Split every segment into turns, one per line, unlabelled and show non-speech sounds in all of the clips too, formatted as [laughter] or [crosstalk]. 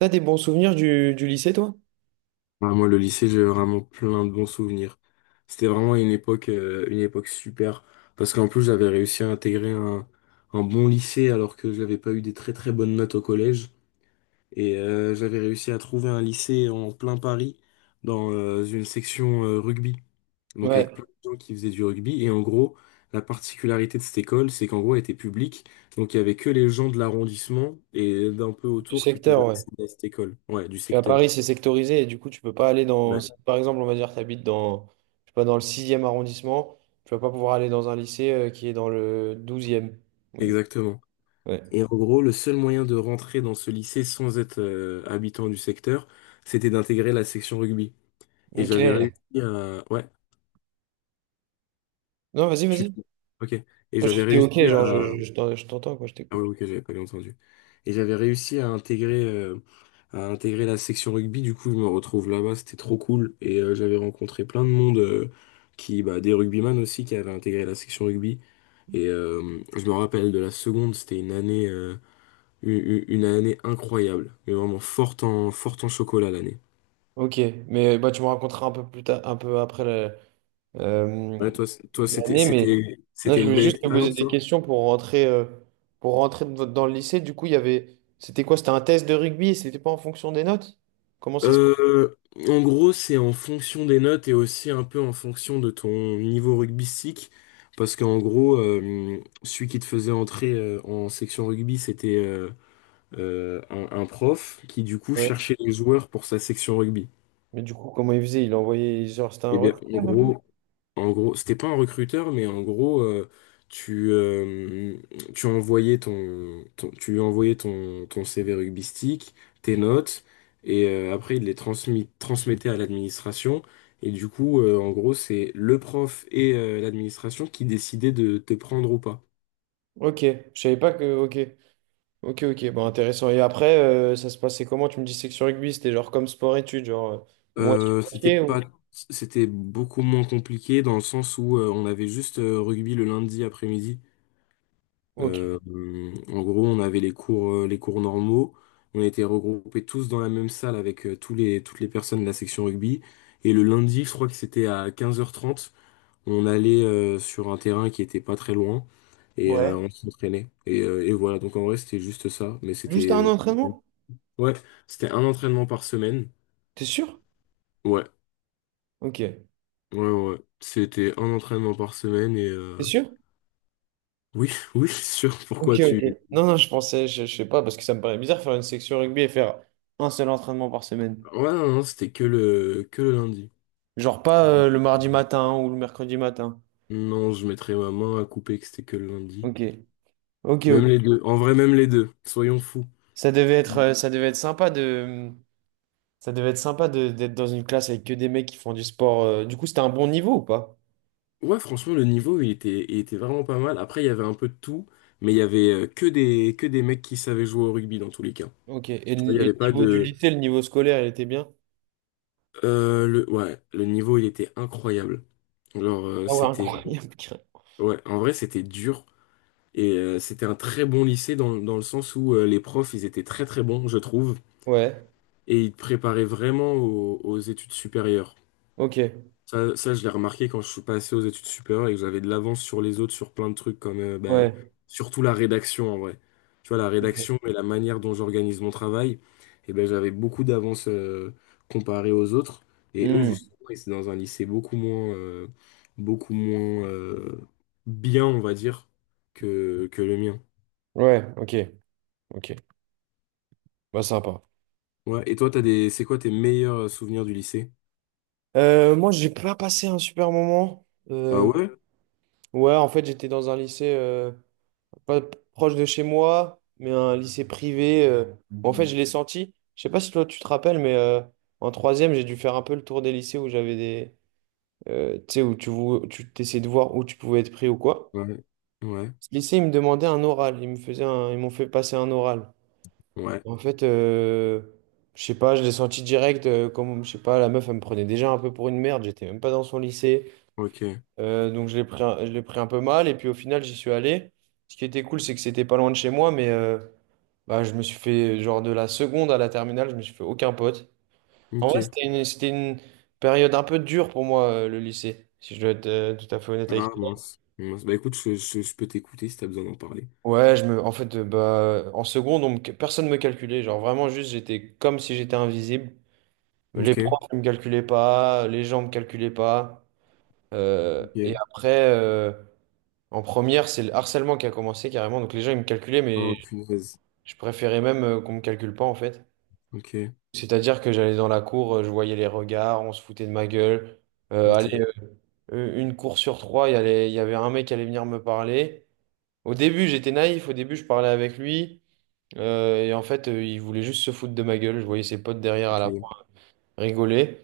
T'as des bons souvenirs du lycée, toi?
Ah, moi, le lycée, j'ai vraiment plein de bons souvenirs. C'était vraiment une époque super. Parce qu'en plus, j'avais réussi à intégrer un bon lycée alors que je n'avais pas eu des très très bonnes notes au collège. Et j'avais réussi à trouver un lycée en plein Paris dans une section rugby. Donc avec
Ouais,
plein de gens qui faisaient du rugby. Et en gros, la particularité de cette école, c'est qu'en gros, elle était publique. Donc il y avait que les gens de l'arrondissement et d'un peu
du
autour qui
secteur,
pouvaient
ouais.
accéder à cette école. Ouais, du
Puis à
secteur.
Paris, c'est sectorisé et du coup, tu peux pas aller dans.
Ouais,
Si, par exemple, on va dire que tu habites dans, je sais pas, dans le sixième arrondissement, tu vas pas pouvoir aller dans un lycée qui est dans le douzième.
exactement.
Ouais.
Et en gros, le seul moyen de rentrer dans ce lycée sans être habitant du secteur, c'était d'intégrer la section rugby. Et
Ok.
j'avais réussi à. Ouais,
Non, vas-y,
tu.
vas-y.
Ok. Et
Non,
j'avais
j'étais
réussi
ok, genre,
à.
je t'entends, quoi, je
Ah
t'écoute.
ouais, ok, j'avais pas bien entendu. Et j'avais réussi à intégrer la section rugby. Du coup, je me retrouve là-bas, c'était trop cool. Et j'avais rencontré plein de monde, qui, bah, des rugbyman aussi qui avaient intégré la section rugby. Et je me rappelle de la seconde, c'était une année. Une année incroyable, mais vraiment forte en chocolat l'année.
Ok, mais bah, tu me raconteras un peu plus tard, un peu après euh,
Ouais, toi, toi c'était,
l'année, mais
c'était,
non,
c'était
je
une
voulais
belle
juste te poser
expérience.
des questions pour rentrer dans le lycée. Du coup, il y avait, c'était quoi? C'était un test de rugby et c'était pas en fonction des notes? Comment ça se...
Euh, en gros, c'est en fonction des notes et aussi un peu en fonction de ton niveau rugbystique. Parce qu'en gros, celui qui te faisait entrer en section rugby, c'était un prof qui, du coup,
Ouais.
cherchait les joueurs pour sa section rugby.
Mais du coup, comment il faisait? Il envoyait, genre, c'était un
Et bien, en
recruteur un peu.
gros, En gros, c'était pas un recruteur, mais en gros, tu, euh, tu lui envoyais ton CV rugbystique, tes notes, et après, il les transmettait à l'administration. Et du coup, en gros, c'est le prof et l'administration qui décidaient de te prendre ou pas.
Ok, je savais pas que... Ok, ok, ok, bon, intéressant. Et après, ça se passait comment? Tu me disais que sur rugby, c'était genre comme sport-études, genre
Euh, c'était
moitié-moitié
pas,
ou...
c'était beaucoup moins compliqué dans le sens où on avait juste rugby le lundi après-midi. Euh,
Ok.
en gros, on avait les cours normaux. On était regroupés tous dans la même salle avec toutes les personnes de la section rugby. Et le lundi, je crois que c'était à 15h30. On allait sur un terrain qui était pas très loin et
Ouais.
on s'entraînait. Et voilà, donc en vrai, c'était juste ça. Mais c'était
Juste un entraînement?
ouais, c'était un entraînement par semaine.
T'es sûr?
Ouais,
Ok. T'es
ouais, ouais. C'était un entraînement par semaine et
sûr?
oui, [laughs] oui, sûr.
Ok,
Pourquoi
ok.
tu.
Non, non, je pensais, je sais pas, parce que ça me paraît bizarre faire une section rugby et faire un seul entraînement par semaine.
Ouais, non, non, c'était que le lundi.
Genre pas le mardi matin ou le mercredi matin.
Non, je mettrais ma main à couper que c'était que le lundi.
Ok, ok,
Même
ok.
les deux. En vrai, même les deux. Soyons fous.
Ça devait être sympa de, ça devait être d'être dans une classe avec que des mecs qui font du sport. Du coup, c'était un bon niveau ou pas?
Ouais, franchement, le niveau, il était vraiment pas mal. Après, il y avait un peu de tout, mais il y avait que des mecs qui savaient jouer au rugby dans tous les cas.
Ok.
Il n'y
Et le
avait pas
niveau du
de.
lycée, le niveau scolaire, il était bien?
Ouais, le niveau, il était incroyable. Alors,
Ah ouais,
c'était.
incroyable.
Ouais, en vrai, c'était dur. Et c'était un très bon lycée dans le sens où les profs, ils étaient très très bons, je trouve.
[laughs] Ouais.
Et ils te préparaient vraiment aux études supérieures.
Ok.
Ça, je l'ai remarqué quand je suis passé aux études supérieures et que j'avais de l'avance sur les autres sur plein de trucs comme
Ouais.
surtout la rédaction en vrai. Tu vois, la
Ok.
rédaction et la manière dont j'organise mon travail, et ben, j'avais beaucoup d'avance comparé aux autres. Et eux,
Hmm.
justement, ils étaient dans un lycée beaucoup moins, beaucoup moins euh, bien, on va dire, que le mien.
Ouais. Ok. Ok. Bah sympa.
Ouais. Et toi, t'as des. C'est quoi tes meilleurs souvenirs du lycée?
Moi, j'ai pas passé un super moment.
Ah
Euh,
ouais?
ouais, en fait, j'étais dans un lycée pas proche de chez moi, mais un lycée privé. Où, en fait, je l'ai senti. Je sais pas si toi tu te rappelles, mais en troisième, j'ai dû faire un peu le tour des lycées où j'avais des, tu sais, où tu t'essayais de voir où tu pouvais être pris ou quoi.
Ouais. Ouais.
Ce lycée, ils me demandaient un oral. Ils me faisaient ils m'ont fait passer un oral.
Ouais.
En fait, je sais pas, je l'ai senti direct. Comme, je sais pas, la meuf, elle me prenait déjà un peu pour une merde. J'étais même pas dans son lycée.
Ok.
Donc je l'ai je l'ai pris un peu mal et puis au final j'y suis allé. Ce qui était cool c'est que c'était pas loin de chez moi mais bah, je me suis fait genre de la seconde à la terminale je me suis fait aucun pote. En vrai
Ok.
c'était c'était une période un peu dure pour moi le lycée si je dois être tout à fait honnête avec
Ah
toi.
mince, mince. Bah écoute, je peux t'écouter si t'as besoin d'en parler.
Ouais je me en fait bah en seconde personne me calculait genre vraiment juste j'étais comme si j'étais invisible. Les
Ok,
profs ne me calculaient pas les gens me calculaient pas. Et
ok.
après en première, c'est le harcèlement qui a commencé carrément. Donc les gens, ils me calculaient,
Oh
mais
punaise.
je préférais même qu'on me calcule pas en fait.
Ok,
C'est-à-dire que j'allais dans la cour, je voyais les regards, on se foutait de ma gueule. Allez,
ok,
une cour sur trois, il y avait un mec qui allait venir me parler. Au début, j'étais naïf. Au début, je parlais avec lui. Et en fait, il voulait juste se foutre de ma gueule. Je voyais ses potes derrière à
ok.
la fois rigoler.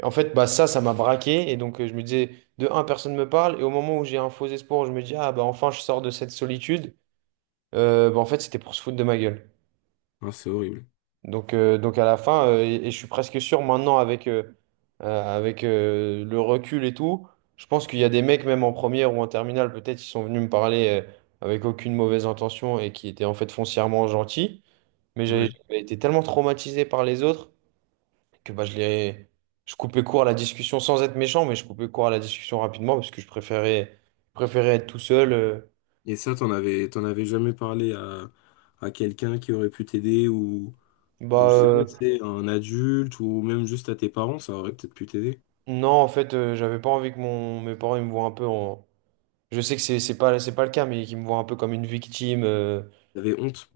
Et en fait, bah ça, ça m'a braqué. Et donc, je me disais, de un, personne me parle. Et au moment où j'ai un faux espoir, je me dis, ah bah enfin, je sors de cette solitude. Bah, en fait, c'était pour se foutre de ma gueule.
Ah c'est horrible.
Donc à la fin, et je suis presque sûr maintenant avec, le recul et tout, je pense qu'il y a des mecs, même en première ou en terminale, peut-être, qui sont venus me parler avec aucune mauvaise intention et qui étaient en fait foncièrement gentils. Mais
Ouais.
j'avais été tellement traumatisé par les autres que bah, je les... je coupais court à la discussion sans être méchant, mais je coupais court à la discussion rapidement parce que préférais être tout seul.
Et ça, t'en avais jamais parlé à quelqu'un qui aurait pu t'aider ou
Bah,
je sais pas,
euh,
c'est un adulte ou même juste à tes parents, ça aurait peut-être pu t'aider.
Non, en fait, j'avais pas envie que mes parents ils me voient un peu en. Je sais que c'est pas le cas, mais qu'ils me voient un peu comme une victime.
T'avais honte.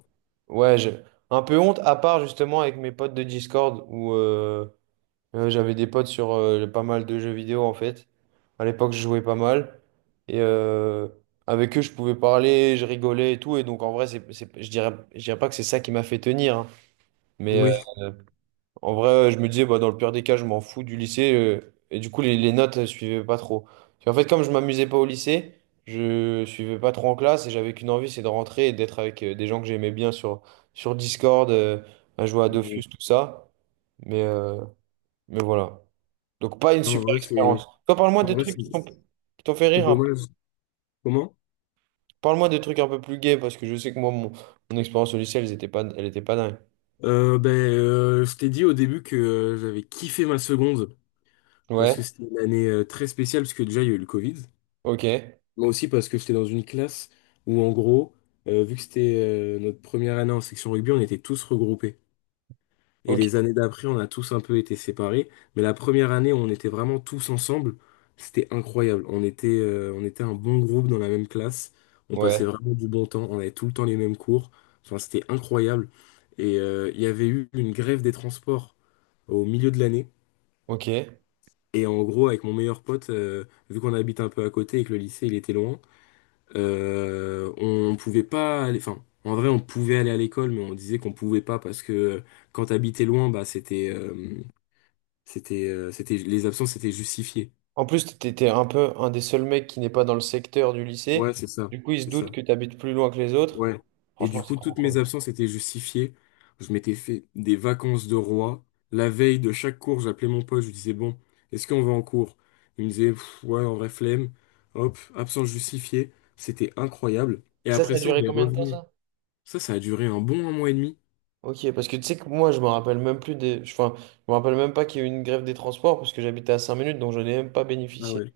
Ouais, je- un peu honte, à part justement avec mes potes de Discord, où j'avais des potes sur pas mal de jeux vidéo, en fait. À l'époque, je jouais pas mal. Et avec eux, je pouvais parler, je rigolais et tout. Et donc, en vrai, je dirais pas que c'est ça qui m'a fait tenir. Hein, mais,
Oui.
euh, en vrai, je me disais, bah, dans le pire des cas, je m'en fous du lycée. Et du coup, les notes, je suivaient pas trop. Puis en fait, comme je m'amusais pas au lycée, je suivais pas trop en classe et j'avais qu'une envie, c'est de rentrer et d'être avec des gens que j'aimais bien sur Discord, à jouer à Dofus,
Ouais.
tout ça. Mais, euh, mais voilà. Donc, pas une
Non, en
super
vrai,
expérience. Toi, parle-moi
en
de
vrai,
trucs
c'est
qui t'ont qui t'ont fait
c'est
rire un peu.
dommage. Comment?
Parle-moi de trucs un peu plus gays parce que je sais que moi, mon expérience au lycée, elle était pas dingue.
Je t'ai dit au début que j'avais kiffé ma seconde. Parce que
Ouais,
c'était une année très spéciale, parce que déjà il y a eu le Covid,
ok,
mais aussi parce que j'étais dans une classe où en gros, vu que c'était notre première année en section rugby, on était tous regroupés. Et les
ok,
années d'après, on a tous un peu été séparés, mais la première année où on était vraiment tous ensemble, c'était incroyable. On était, on était un bon groupe dans la même classe, on passait
ouais,
vraiment du bon temps, on avait tout le temps les mêmes cours, enfin c'était incroyable. Et il y avait eu une grève des transports au milieu de l'année.
ok.
Et en gros, avec mon meilleur pote, vu qu'on habite un peu à côté et que le lycée il était loin, on pouvait pas aller. Enfin, en vrai, on pouvait aller à l'école, mais on disait qu'on pouvait pas parce que quand t'habitais loin, bah c'était les absences étaient justifiées.
En plus, t'étais un peu un des seuls mecs qui n'est pas dans le secteur du
Ouais,
lycée.
c'est ça,
Du coup, ils se
c'est
doutent
ça.
que t'habites plus loin que les autres.
Ouais. Et
Franchement,
du
c'est
coup,
trop
toutes mes
cool.
absences étaient justifiées. Je m'étais fait des vacances de roi. La veille de chaque cours, j'appelais mon pote, je lui disais, bon, est-ce qu'on va en cours? Il me disait, pff, ouais, en vrai, flemme. Hop, absence justifiée. C'était incroyable. Et
Et ça
après
a
ça, on
duré
est
combien de temps,
revenu.
ça?
Ça a duré un bon un mois et demi.
Ok, parce que tu sais que moi, je me rappelle même plus des... Enfin, je me rappelle même pas qu'il y a eu une grève des transports parce que j'habitais à 5 minutes, donc je n'ai même pas
Ah
bénéficié.
ouais.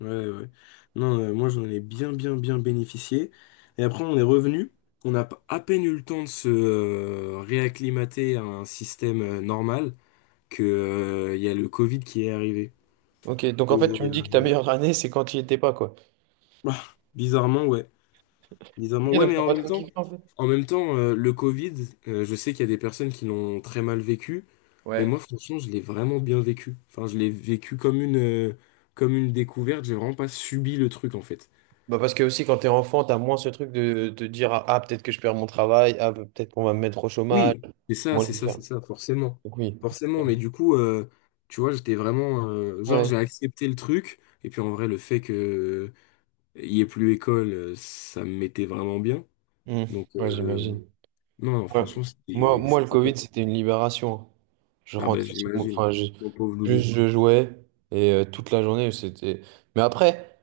Ouais, ouais. Non, moi, j'en ai bien, bien, bien bénéficié. Et après, on est revenu. On a à peine eu le temps de se réacclimater à un système normal, que, il y a le Covid qui est arrivé.
Ok, donc en
Et,
fait, tu me dis que ta meilleure année, c'est quand tu n'y étais pas, quoi.
[laughs] bah, bizarrement, ouais.
Ok,
Bizarrement, ouais,
donc
mais
t'as
en
pas
même
trop
temps,
kiffé, en fait.
en même temps, le Covid, je sais qu'il y a des personnes qui l'ont très mal vécu, mais
Ouais.
moi, franchement, je l'ai vraiment bien vécu. Enfin, je l'ai vécu comme une découverte. J'ai vraiment pas subi le truc, en fait.
Bah parce que aussi, quand t'es enfant, t'as moins ce truc de te dire, ah, ah, peut-être que je perds mon travail, ah, peut-être qu'on va me mettre au chômage,
Oui, c'est ça,
comment
c'est
le
ça,
faire?
c'est ça, forcément.
Donc oui.
Forcément, mais du coup, tu vois, j'étais vraiment. Genre,
Ouais.
j'ai accepté le truc, et puis en vrai, le fait que il y ait plus école, ça me mettait vraiment bien.
Mm.
Donc,
Ouais, j'imagine.
non,
Ouais.
franchement,
Moi,
c'était
moi, le
c'était
Covid,
top.
c'était une libération. Hein. Je
Ah ben,
rentrais sur mon-
j'imagine.
Enfin, je-
Mon pauvre loulou.
juste je jouais et toute la journée, c'était... Mais après,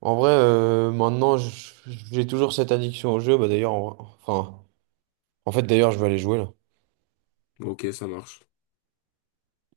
en vrai, maintenant, je- j'ai toujours cette addiction au jeu. Bah, d'ailleurs, en... enfin, en fait, d'ailleurs, je vais aller jouer là.
Ok, ça marche.